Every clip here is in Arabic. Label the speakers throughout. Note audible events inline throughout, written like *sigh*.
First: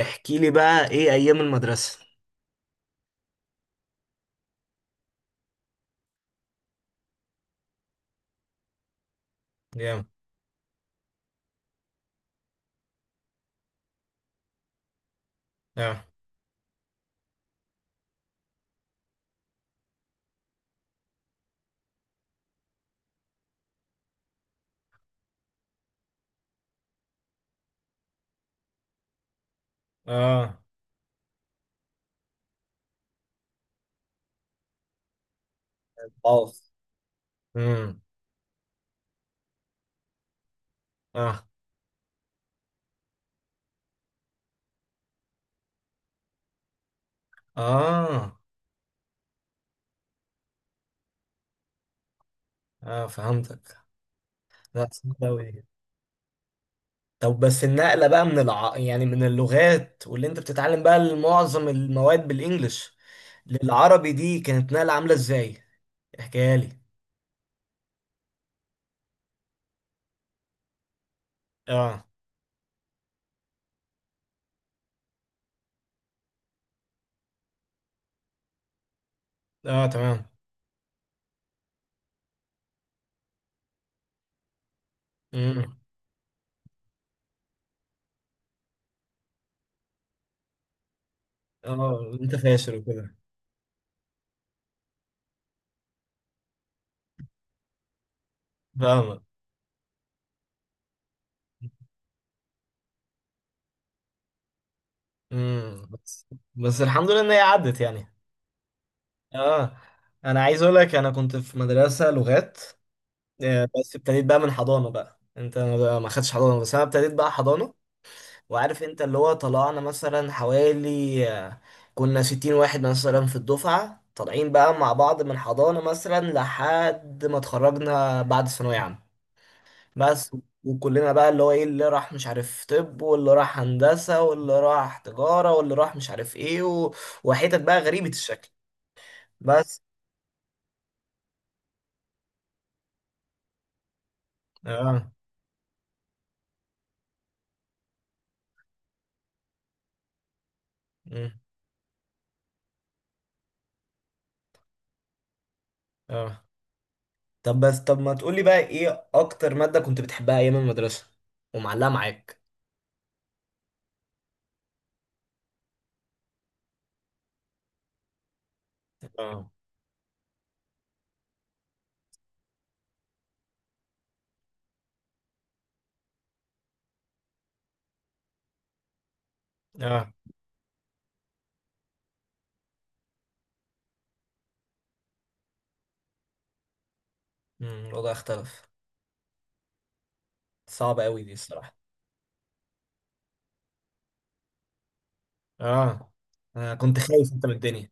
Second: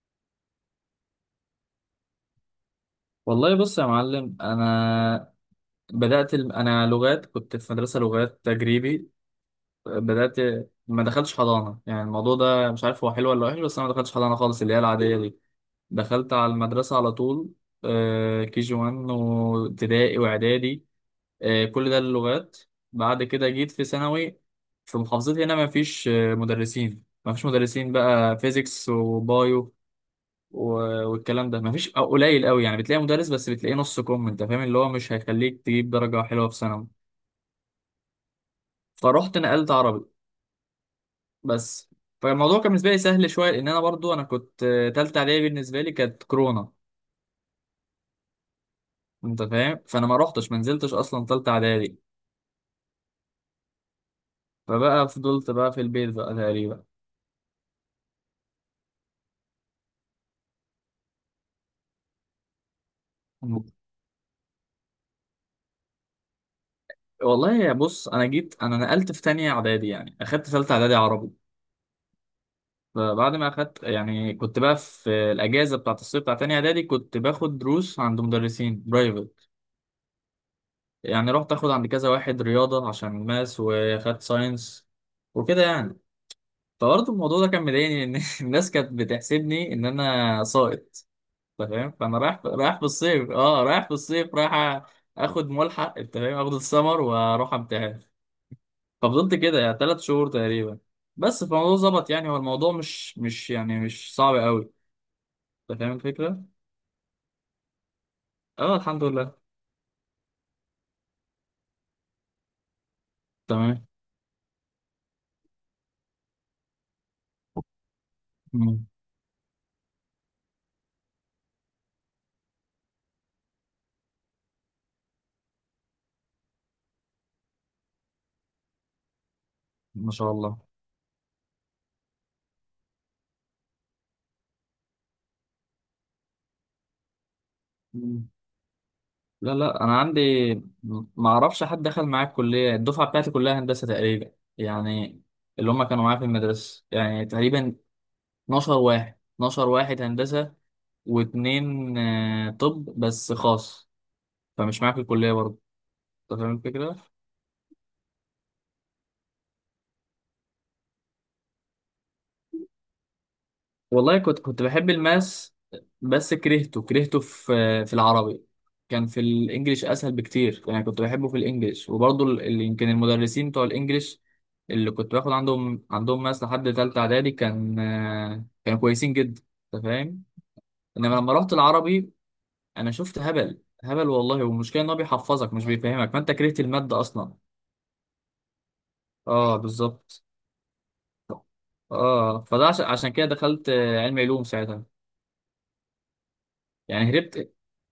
Speaker 1: احكي لي بقى، ايه ايام المدرسة؟
Speaker 2: والله، بص يا معلم. انا انا لغات، كنت في مدرسه لغات تجريبي.
Speaker 1: جامد.
Speaker 2: بدات ما دخلتش حضانه، يعني الموضوع ده مش عارف هو حلو ولا وحش، بس انا ما دخلتش حضانه خالص اللي هي العاديه دي.
Speaker 1: اه.
Speaker 2: دخلت على المدرسه على طول، كي جي 1 وابتدائي واعدادي. كل ده اللغات. بعد كده جيت في ثانوي. في محافظتي هنا ما فيش مدرسين، ما فيش مدرسين بقى فيزيكس وبايو
Speaker 1: اه.
Speaker 2: والكلام ده مفيش أو قليل قوي، يعني بتلاقي مدرس بس بتلاقيه نص كم، انت فاهم، اللي هو مش هيخليك تجيب درجة حلوة
Speaker 1: اه.
Speaker 2: في ثانوي.
Speaker 1: امم.
Speaker 2: فرحت نقلت عربي
Speaker 1: اه.
Speaker 2: بس. فالموضوع كان بالنسبة لي سهل شوية، لأن أنا برضو أنا كنت، تالتة إعدادي بالنسبة لي كانت كورونا.
Speaker 1: اه.
Speaker 2: أنت فاهم، فأنا ما رحتش، ما نزلتش أصلا تالتة إعدادي.
Speaker 1: اه فهمتك. لا،
Speaker 2: فبقى
Speaker 1: صعب
Speaker 2: فضلت
Speaker 1: أوي.
Speaker 2: بقى في البيت بقى تقريبا.
Speaker 1: طب بس النقلة بقى يعني من اللغات واللي انت بتتعلم بقى معظم المواد بالانجلش للعربي، دي كانت نقلة عاملة ازاي؟ احكيها لي.
Speaker 2: والله يا بص، أنا جيت أنا نقلت في تانية إعدادي، يعني أخدت تالتة إعدادي عربي.
Speaker 1: اه.
Speaker 2: فبعد ما اخدت، يعني كنت بقى في الاجازه بتاعت الصيف بتاعت تانية اعدادي كنت باخد دروس عند مدرسين برايفت.
Speaker 1: اه تمام.
Speaker 2: يعني رحت اخد عند كذا واحد رياضه عشان ماس، واخدت ساينس وكده
Speaker 1: امم.
Speaker 2: يعني. فبرضه الموضوع ده كان مضايقني ان *laughs* الناس كانت بتحسبني ان انا ساقط، انت فاهم،
Speaker 1: اه.
Speaker 2: فانا
Speaker 1: انت
Speaker 2: رايح
Speaker 1: فاشل
Speaker 2: رايح في
Speaker 1: وكده.
Speaker 2: الصيف، اه رايح في الصيف، رايح اخد ملحق، انت فاهم، اخد السمر واروح امتحن.
Speaker 1: فاهمك.
Speaker 2: ففضلت كده يعني ثلاث شهور تقريبا بس. فالموضوع ظبط، يعني هو الموضوع مش يعني مش صعب قوي، انت فاهم
Speaker 1: بس.
Speaker 2: الفكره.
Speaker 1: بس الحمد لله ان هي عدت يعني.
Speaker 2: اه الحمد لله.
Speaker 1: اه. انا عايز اقول لك، انا كنت في مدرسة لغات،
Speaker 2: تمام.
Speaker 1: بس ابتديت بقى من حضانة بقى. انت ما خدتش حضانة، بس انا ابتديت بقى حضانة. وعارف
Speaker 2: مم.
Speaker 1: انت، اللي هو طلعنا مثلا حوالي، كنا 60 واحد مثلا في الدفعة، طالعين بقى مع بعض من حضانة مثلا لحد ما اتخرجنا بعد ثانوية عامة.
Speaker 2: ما شاء
Speaker 1: بس.
Speaker 2: الله.
Speaker 1: وكلنا بقى اللي هو ايه، اللي راح مش عارف، طب واللي راح هندسة، واللي راح تجارة، واللي راح مش عارف ايه وحتت بقى غريبة
Speaker 2: مم.
Speaker 1: الشكل.
Speaker 2: لا
Speaker 1: بس.
Speaker 2: لا، انا عندي، ما اعرفش حد دخل معايا الكليه، الدفعه بتاعتي كلها هندسه تقريبا
Speaker 1: اه.
Speaker 2: يعني، اللي هم كانوا معايا في المدرسه يعني، تقريبا 12 واحد، 12 واحد هندسه،
Speaker 1: مم.
Speaker 2: واتنين طب بس خاص، فمش معايا في الكليه برضه، انت
Speaker 1: اه،
Speaker 2: فاهم الفكره.
Speaker 1: طب بس ما تقولي بقى، ايه اكتر مادة كنت بتحبها ايام المدرسة ومعلقة معاك؟
Speaker 2: والله كنت بحب الماس، بس كرهته كرهته في، في العربي. كان في
Speaker 1: اه.
Speaker 2: الانجليش اسهل بكتير، يعني كنت بحبه في الانجليش، وبرضه يمكن المدرسين بتوع الانجليش اللي كنت باخد عندهم ماس لحد تالتة اعدادي، كانوا كويسين جدا، انت
Speaker 1: اه.
Speaker 2: فاهم. انما لما رحت العربي، انا شفت هبل هبل والله. والمشكله ان هو بيحفظك مش بيفهمك، فانت كرهت الماده اصلا.
Speaker 1: الوضع اختلف.
Speaker 2: اه بالظبط.
Speaker 1: صعب قوي دي الصراحة.
Speaker 2: اه فده عشان كده دخلت، علوم ساعتها.
Speaker 1: اه، انا كنت
Speaker 2: يعني
Speaker 1: خايف انت من
Speaker 2: هربت،
Speaker 1: الدنيا.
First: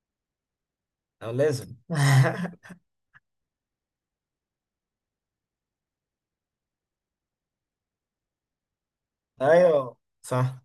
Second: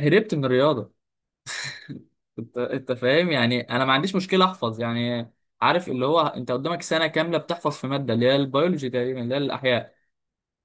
Speaker 2: هربت من الرياضه.
Speaker 1: او لازم *laughs*
Speaker 2: انت فاهم، يعني انا ما عنديش مشكله احفظ يعني. عارف اللي هو انت قدامك سنه كامله بتحفظ في ماده، اللي هي البيولوجي تقريبا، اللي هي الاحياء.
Speaker 1: ايوه صح.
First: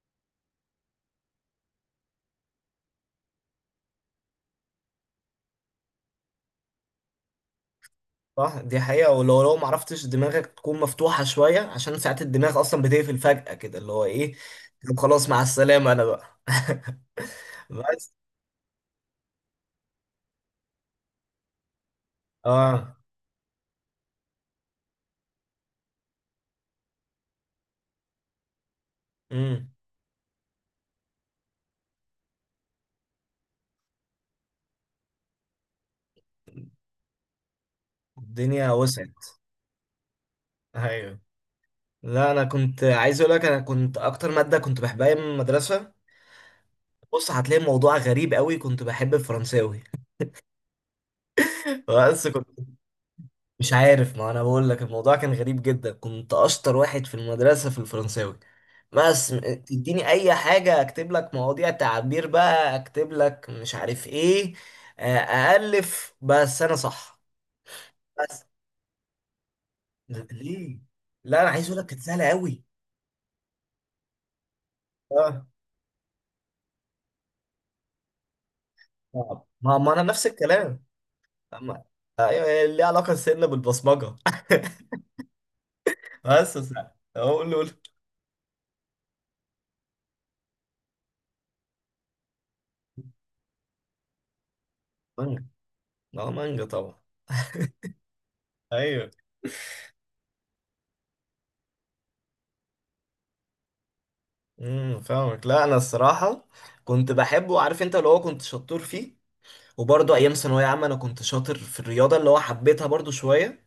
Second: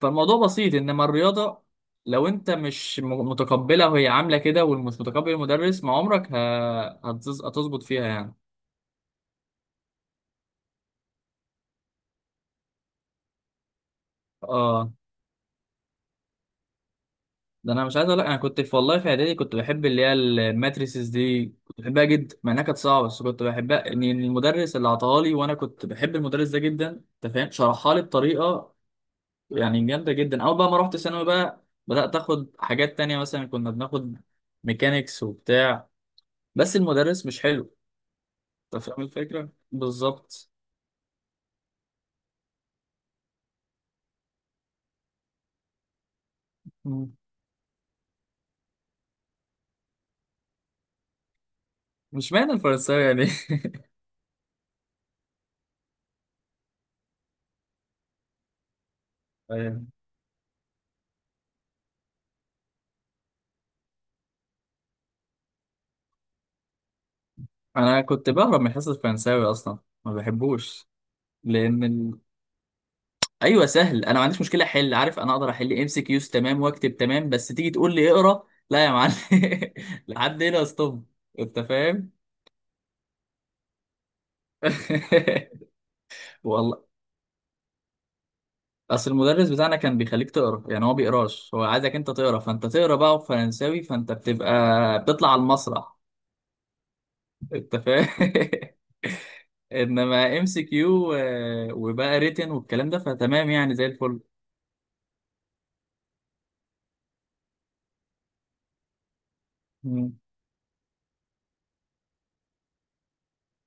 Speaker 2: فالموضوع بسيط، انما الرياضه، لو انت مش متقبلها وهي عامله كده، ومش متقبل المدرس، ما عمرك هتظبط فيها يعني.
Speaker 1: صح، دي حقيقة. ولو لو ما عرفتش دماغك تكون مفتوحة شوية، عشان ساعات الدماغ اصلا بتقفل فجأة كده، اللي هو ايه.
Speaker 2: اه.
Speaker 1: طب خلاص، مع السلامة انا بقى *laughs*
Speaker 2: ده انا مش عايز
Speaker 1: بس.
Speaker 2: اقول لك، انا كنت في، والله في اعدادي كنت بحب اللي هي الماتريسز دي، كنت بحبها جدا مع انها كانت
Speaker 1: اه.
Speaker 2: صعبه، بس كنت بحبها ان المدرس اللي عطاها لي، وانا كنت بحب المدرس ده جدا، انت فاهم، شرحها لي بطريقه
Speaker 1: امم
Speaker 2: يعني جامدة جدا. أول بقى ما رحت ثانوي بقى، بدأت آخد حاجات تانية، مثلا كنا بناخد ميكانيكس وبتاع، بس المدرس مش حلو.
Speaker 1: الدنيا
Speaker 2: أنت فاهم
Speaker 1: وسعت.
Speaker 2: الفكرة؟ بالظبط.
Speaker 1: ايوه. لا انا كنت عايز اقول لك، انا كنت اكتر ماده كنت بحبها ايام المدرسه،
Speaker 2: مم.
Speaker 1: بص هتلاقي الموضوع غريب قوي، كنت بحب الفرنساوي *laughs* بس
Speaker 2: مش
Speaker 1: كنت،
Speaker 2: معنى الفرنساوي يعني
Speaker 1: مش
Speaker 2: *laughs*
Speaker 1: عارف. ما انا بقول لك الموضوع كان غريب جدا، كنت اشطر واحد في المدرسه في الفرنساوي. بس م-
Speaker 2: أيوة.
Speaker 1: تديني اي حاجه، اكتب لك مواضيع تعبير بقى، اكتب لك مش عارف ايه، الف، بس انا صح.
Speaker 2: أنا كنت
Speaker 1: بس
Speaker 2: بهرب من حصة الفرنساوي أصلا، ما
Speaker 1: ليه؟
Speaker 2: بحبوش.
Speaker 1: لا انا عايز اقول
Speaker 2: لأن
Speaker 1: لك، كانت
Speaker 2: ال...
Speaker 1: سهله قوي.
Speaker 2: أيوه سهل. أنا ما عنديش مشكلة أحل، عارف، أنا
Speaker 1: اه.
Speaker 2: أقدر أحل إم سي كيوز تمام، وأكتب تمام، بس تيجي تقول لي اقرأ، لا يا معلم.
Speaker 1: ما
Speaker 2: *laughs*
Speaker 1: انا نفس
Speaker 2: لحد هنا
Speaker 1: الكلام.
Speaker 2: ستوب. أنت
Speaker 1: أما.
Speaker 2: فاهم؟
Speaker 1: أيوه، هي ليها علاقة سنة بالبصمجة.
Speaker 2: *laughs*
Speaker 1: *laughs* بس بس-
Speaker 2: والله
Speaker 1: أهو قول له، قول له.
Speaker 2: اصل المدرس بتاعنا كان بيخليك تقرا، يعني هو بيقراش، هو عايزك انت تقرا، فانت تقرا بقى، وفرنساوي فانت بتبقى بتطلع على
Speaker 1: مانجا.
Speaker 2: المسرح،
Speaker 1: ما هو مانجا طبعا.
Speaker 2: انت فاهم *laughs*
Speaker 1: أيوه.
Speaker 2: انما ام سي كيو وبقى ريتن والكلام ده فتمام يعني، زي الفل.
Speaker 1: فاهمك. لا أنا الصراحة كنت بحبه. عارف أنت، اللي هو كنت شطور فيه.
Speaker 2: مم.
Speaker 1: وبرضه أيام ثانوية عامة أنا كنت شاطر في الرياضة، اللي هو حبيتها برضه شوية،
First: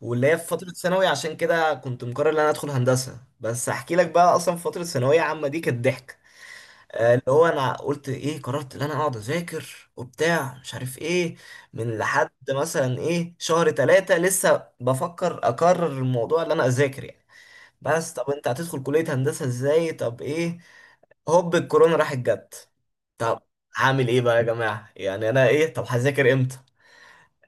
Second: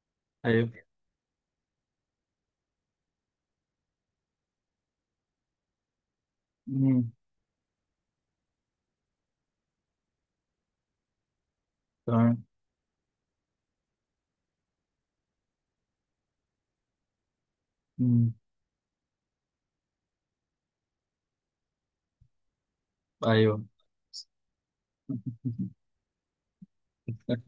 Speaker 1: واللي هي في فترة
Speaker 2: ايوه.
Speaker 1: ثانوي، عشان كده كنت مقرر إن أنا أدخل هندسة. بس أحكي لك بقى، أصلا في فترة ثانوية عامة دي كانت ضحك.
Speaker 2: مم.
Speaker 1: اللي هو انا قلت ايه، قررت ان انا اقعد اذاكر وبتاع مش عارف ايه، من لحد
Speaker 2: تمام.
Speaker 1: مثلا ايه، شهر ثلاثة، لسه بفكر اقرر الموضوع اللي انا اذاكر يعني. بس طب
Speaker 2: مم.
Speaker 1: انت هتدخل كلية هندسة ازاي، طب ايه. هوب الكورونا راحت جت. طب
Speaker 2: ايوه.
Speaker 1: هعمل ايه بقى يا جماعة، يعني انا ايه، طب هذاكر امتى.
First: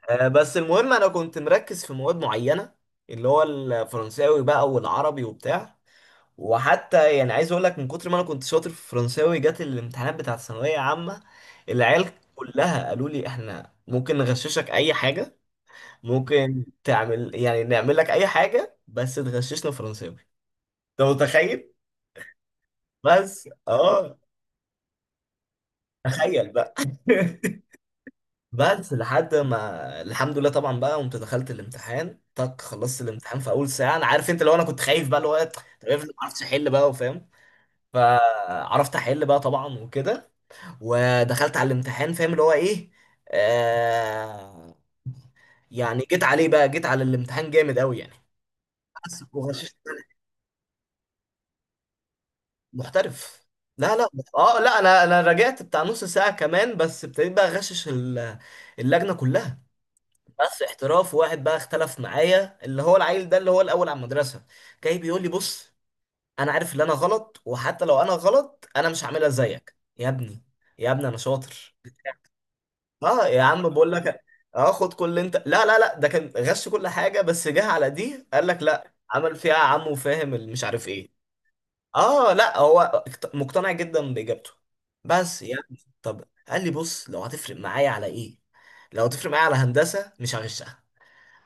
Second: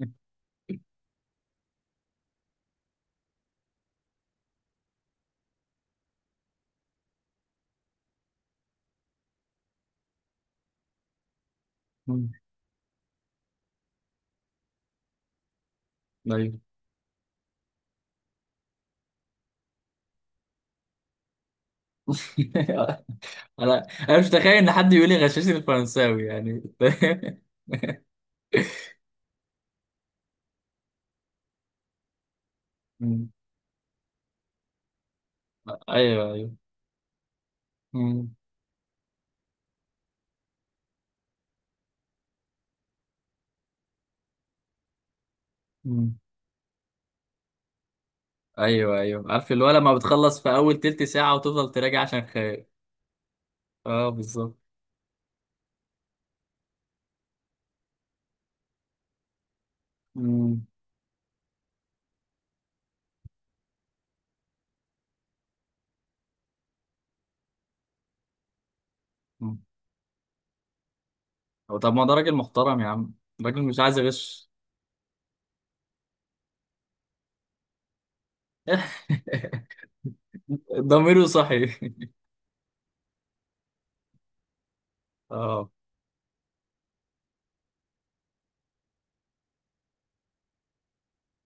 Speaker 1: بس المهم، انا كنت مركز في مواد معينة، اللي هو الفرنساوي بقى والعربي وبتاع. وحتى يعني عايز اقول لك، من كتر ما انا كنت شاطر في الفرنساوي، جت الامتحانات بتاعت الثانويه عامه، العيال
Speaker 2: مم.
Speaker 1: كلها قالوا لي احنا ممكن نغششك اي حاجه،
Speaker 2: ايوه.
Speaker 1: ممكن تعمل يعني، نعمل لك اي حاجه بس تغششنا فرنساوي. انت متخيل؟
Speaker 2: *laughs*
Speaker 1: بس
Speaker 2: انا
Speaker 1: اه،
Speaker 2: انا مش متخيل ان حد يقول لي غشاشي الفرنساوي
Speaker 1: تخيل
Speaker 2: يعني
Speaker 1: بقى *laughs*
Speaker 2: *laughs*
Speaker 1: بس لحد ما الحمد لله طبعا بقى، قمت دخلت الامتحان، تك خلصت
Speaker 2: مم.
Speaker 1: الامتحان في اول ساعه. انا عارف انت، لو انا كنت خايف بقى، اللي هو طب افرض ما
Speaker 2: ايوه
Speaker 1: عرفتش
Speaker 2: ايوه.
Speaker 1: احل بقى، وفاهم. فعرفت احل بقى طبعا وكده. ودخلت على الامتحان فاهم اللي هو ايه، آه يعني
Speaker 2: مم.
Speaker 1: جيت عليه بقى، جيت على الامتحان جامد قوي يعني.
Speaker 2: ايوه ايوه،
Speaker 1: بس
Speaker 2: عارف اللي هو
Speaker 1: وغششت.
Speaker 2: لما بتخلص في اول تلت ساعه، وتفضل تراجع عشان خايف.
Speaker 1: محترف. لا لا.
Speaker 2: اه بالظبط.
Speaker 1: اه لا، انا رجعت بتاع نص ساعة كمان، بس ابتديت بقى اغشش اللجنة كلها. بس
Speaker 2: مم.
Speaker 1: احتراف، واحد بقى اختلف معايا، اللي هو العيل ده اللي هو الاول على المدرسة، جاي بيقول لي بص، انا عارف ان انا غلط، وحتى لو انا غلط انا مش هعملها
Speaker 2: مم.
Speaker 1: زيك يا ابني. يا ابني انا شاطر.
Speaker 2: هو طب ما ده راجل محترم يا عم،
Speaker 1: اه يا
Speaker 2: راجل
Speaker 1: عم
Speaker 2: مش
Speaker 1: بقول
Speaker 2: عايز
Speaker 1: لك،
Speaker 2: يغش
Speaker 1: اه خد كل اللي انت، لا لا لا، ده كان غش كل حاجه، بس جه على دي قال لك لا، عمل فيها
Speaker 2: *laughs*
Speaker 1: عمه فاهم، اللي مش عارف ايه.
Speaker 2: ضميره صحي.
Speaker 1: اه لا هو، مقتنع جدا باجابته. بس
Speaker 2: اه.
Speaker 1: يعني طب قال لي بص، لو هتفرق معايا على ايه، لو هتفرق معايا على هندسه مش هغشها.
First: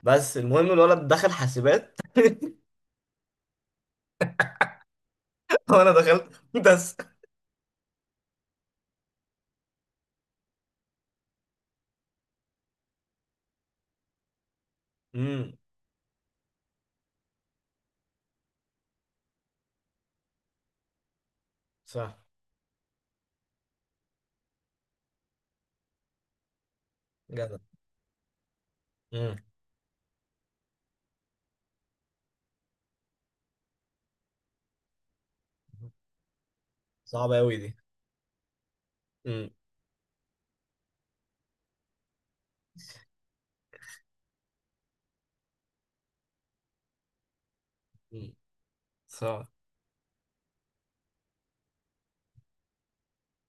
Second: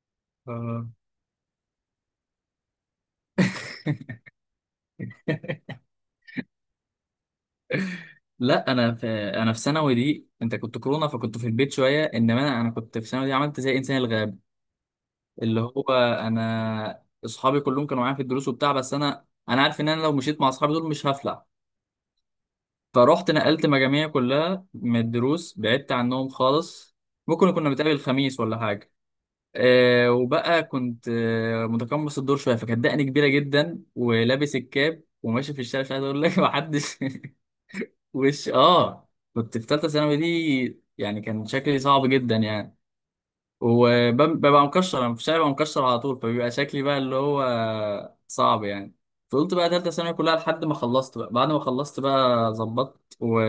Speaker 1: بس المهم،
Speaker 2: اه
Speaker 1: الولد دخل حاسبات
Speaker 2: *laughs*
Speaker 1: *laughs* وانا دخلت هندسه.
Speaker 2: لا، انا في ثانوي دي، انت كنت كورونا فكنت في البيت شويه، انما انا كنت في ثانوي دي عملت زي انسان الغاب،
Speaker 1: امم.
Speaker 2: اللي هو، انا اصحابي كلهم كانوا معايا في الدروس وبتاع، بس انا عارف ان انا لو مشيت مع اصحابي دول مش هفلح.
Speaker 1: صح.
Speaker 2: فروحت نقلت مجاميع، كلها من الدروس، بعدت عنهم خالص، ممكن
Speaker 1: جدع.
Speaker 2: كنا بنتقابل الخميس ولا حاجة.
Speaker 1: امم.
Speaker 2: وبقى كنت متقمص الدور شوية، فكانت دقني كبيرة جدا، ولابس الكاب وماشي في الشارع، مش عايز أقول لك *laughs* محدش.
Speaker 1: صعبه قوي دي.
Speaker 2: وش
Speaker 1: امم.
Speaker 2: كنت في تالتة ثانوي دي، يعني كان شكلي صعب جدا يعني، وببقى مكشر أنا في الشارع، ببقى مكشر على طول، فبيبقى شكلي بقى اللي هو
Speaker 1: امم،
Speaker 2: صعب يعني.
Speaker 1: صعب.
Speaker 2: فقلت بقى تالتة ثانوي كلها لحد ما خلصت بقى، بعد ما خلصت بقى ظبطت، و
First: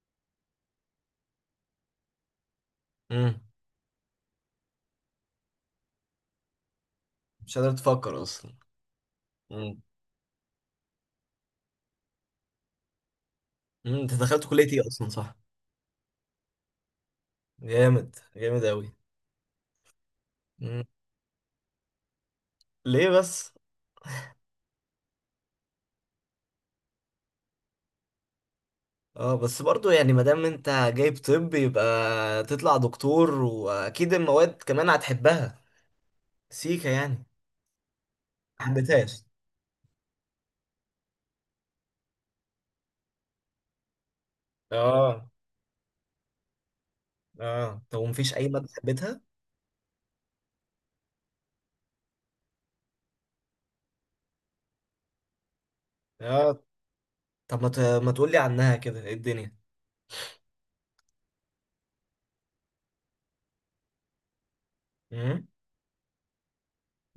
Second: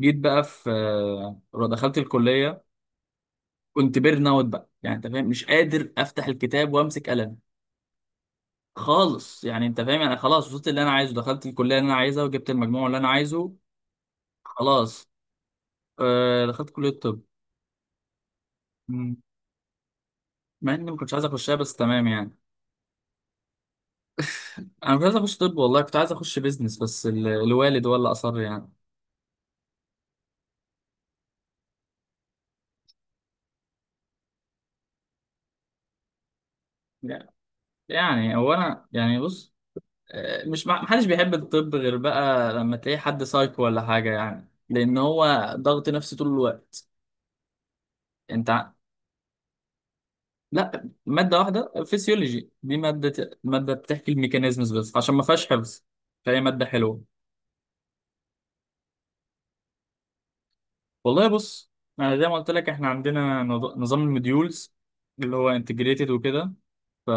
Speaker 2: جيت بقى في، دخلت الكليه.
Speaker 1: امم.
Speaker 2: كنت بيرن اوت بقى يعني، انت فاهم، مش قادر افتح الكتاب وامسك قلم،
Speaker 1: مش قادر تفكر اصلا.
Speaker 2: خالص يعني.
Speaker 1: امم.
Speaker 2: انت فاهم، انا خلاص وصلت اللي انا عايزه، دخلت الكليه اللي انا عايزها، وجبت المجموع اللي انا عايزه،
Speaker 1: مم، انت دخلت كلية ايه اصلا،
Speaker 2: خلاص.
Speaker 1: صح؟
Speaker 2: دخلت كليه الطب.
Speaker 1: جامد جامد أوي.
Speaker 2: مم. مع
Speaker 1: مم.
Speaker 2: اني ما كنتش عايز اخشها، بس تمام يعني.
Speaker 1: ليه بس؟
Speaker 2: انا مش عايز اخش طب، والله كنت عايز اخش بيزنس، بس الوالد هو اللي اصر يعني.
Speaker 1: اه بس برضو يعني، ما دام انت جايب طب، يبقى تطلع دكتور، واكيد المواد كمان هتحبها، سيكا يعني.
Speaker 2: لا، يعني هو
Speaker 1: ما
Speaker 2: انا يعني
Speaker 1: حبيتهاش؟
Speaker 2: بص، مش محدش بيحب الطب غير بقى لما تلاقي حد سايكو ولا حاجه، يعني لان
Speaker 1: اه.
Speaker 2: هو ضغط نفسي طول الوقت.
Speaker 1: اه طب، ومفيش اي
Speaker 2: انت
Speaker 1: مادة
Speaker 2: ع-
Speaker 1: حبيتها؟
Speaker 2: لا، ماده واحده، فيسيولوجي دي، ماده بتحكي الميكانيزمز، بس عشان ما فيهاش حفظ، فهي
Speaker 1: اه
Speaker 2: ماده حلوه.
Speaker 1: طب ما تقولي عنها كده، ايه الدنيا.
Speaker 2: والله بص، انا زي ما قلت لك، احنا عندنا نظام المديولز، اللي
Speaker 1: امم.
Speaker 2: هو انتجريتد وكده.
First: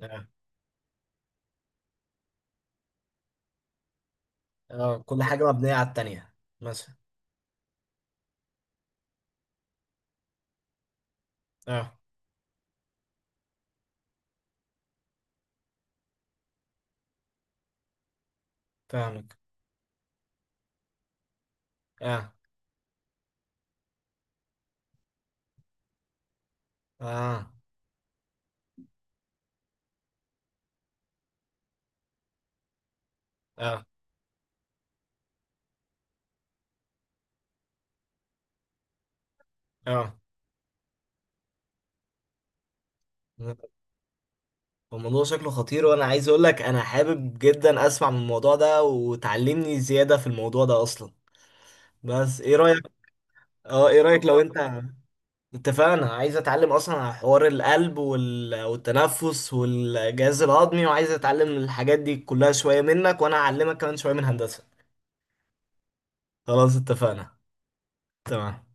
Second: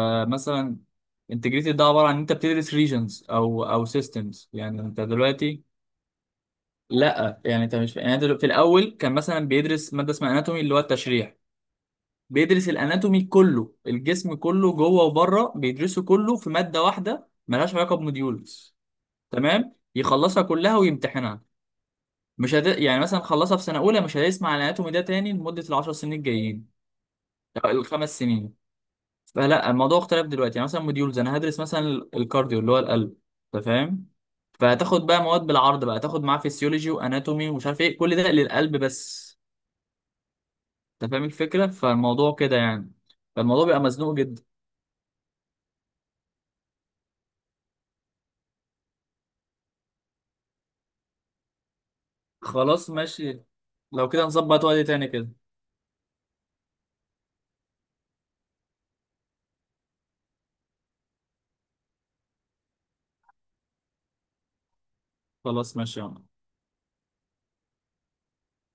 Speaker 1: اه.
Speaker 2: انتجريتد ده عباره عن انت بتدرس ريجنز او سيستمز، يعني
Speaker 1: اه،
Speaker 2: انت
Speaker 1: كل حاجة
Speaker 2: دلوقتي،
Speaker 1: مبنية على التانية مثلا.
Speaker 2: لا يعني، انت مش يعني، انت في الاول كان مثلا بيدرس ماده اسمها اناتومي اللي هو التشريح.
Speaker 1: اه
Speaker 2: بيدرس الاناتومي كله، الجسم كله جوه وبره، بيدرسه كله في ماده واحده ملهاش علاقه بموديولز.
Speaker 1: فاهمك.
Speaker 2: تمام، يخلصها كلها ويمتحنها.
Speaker 1: اه.
Speaker 2: مش هت... يعني مثلا خلصها في سنه اولى، مش هيسمع عن الاناتومي ده تاني لمده العشر سنين الجايين،
Speaker 1: اه.
Speaker 2: أو الخمس سنين. فلا، الموضوع اختلف دلوقتي، يعني مثلا موديولز، انا هدرس مثلا الكارديو اللي هو القلب، انت
Speaker 1: اه.
Speaker 2: فاهم. فهتاخد بقى مواد بالعرض بقى، تاخد معاه فيسيولوجي واناتومي، ومش عارف ايه، كل ده للقلب بس،
Speaker 1: اه
Speaker 2: انت فاهم الفكره، فالموضوع كده يعني. فالموضوع بيبقى مزنوق جدا.
Speaker 1: الموضوع شكله خطير، وانا عايز اقول لك، انا حابب جدا اسمع من الموضوع ده، وتعلمني زيادة في الموضوع ده اصلا. بس ايه رأيك؟
Speaker 2: خلاص ماشي.
Speaker 1: اه ايه
Speaker 2: لو كده
Speaker 1: رأيك، لو والله
Speaker 2: نظبط
Speaker 1: انت
Speaker 2: وقت تاني كده.
Speaker 1: اتفقنا، عايز اتعلم اصلا على حوار القلب والتنفس والجهاز الهضمي، وعايز اتعلم الحاجات دي كلها شوية منك، وانا اعلمك كمان شوية من هندسة.
Speaker 2: خلاص ماشي يا عم.
Speaker 1: خلاص اتفقنا. تمام.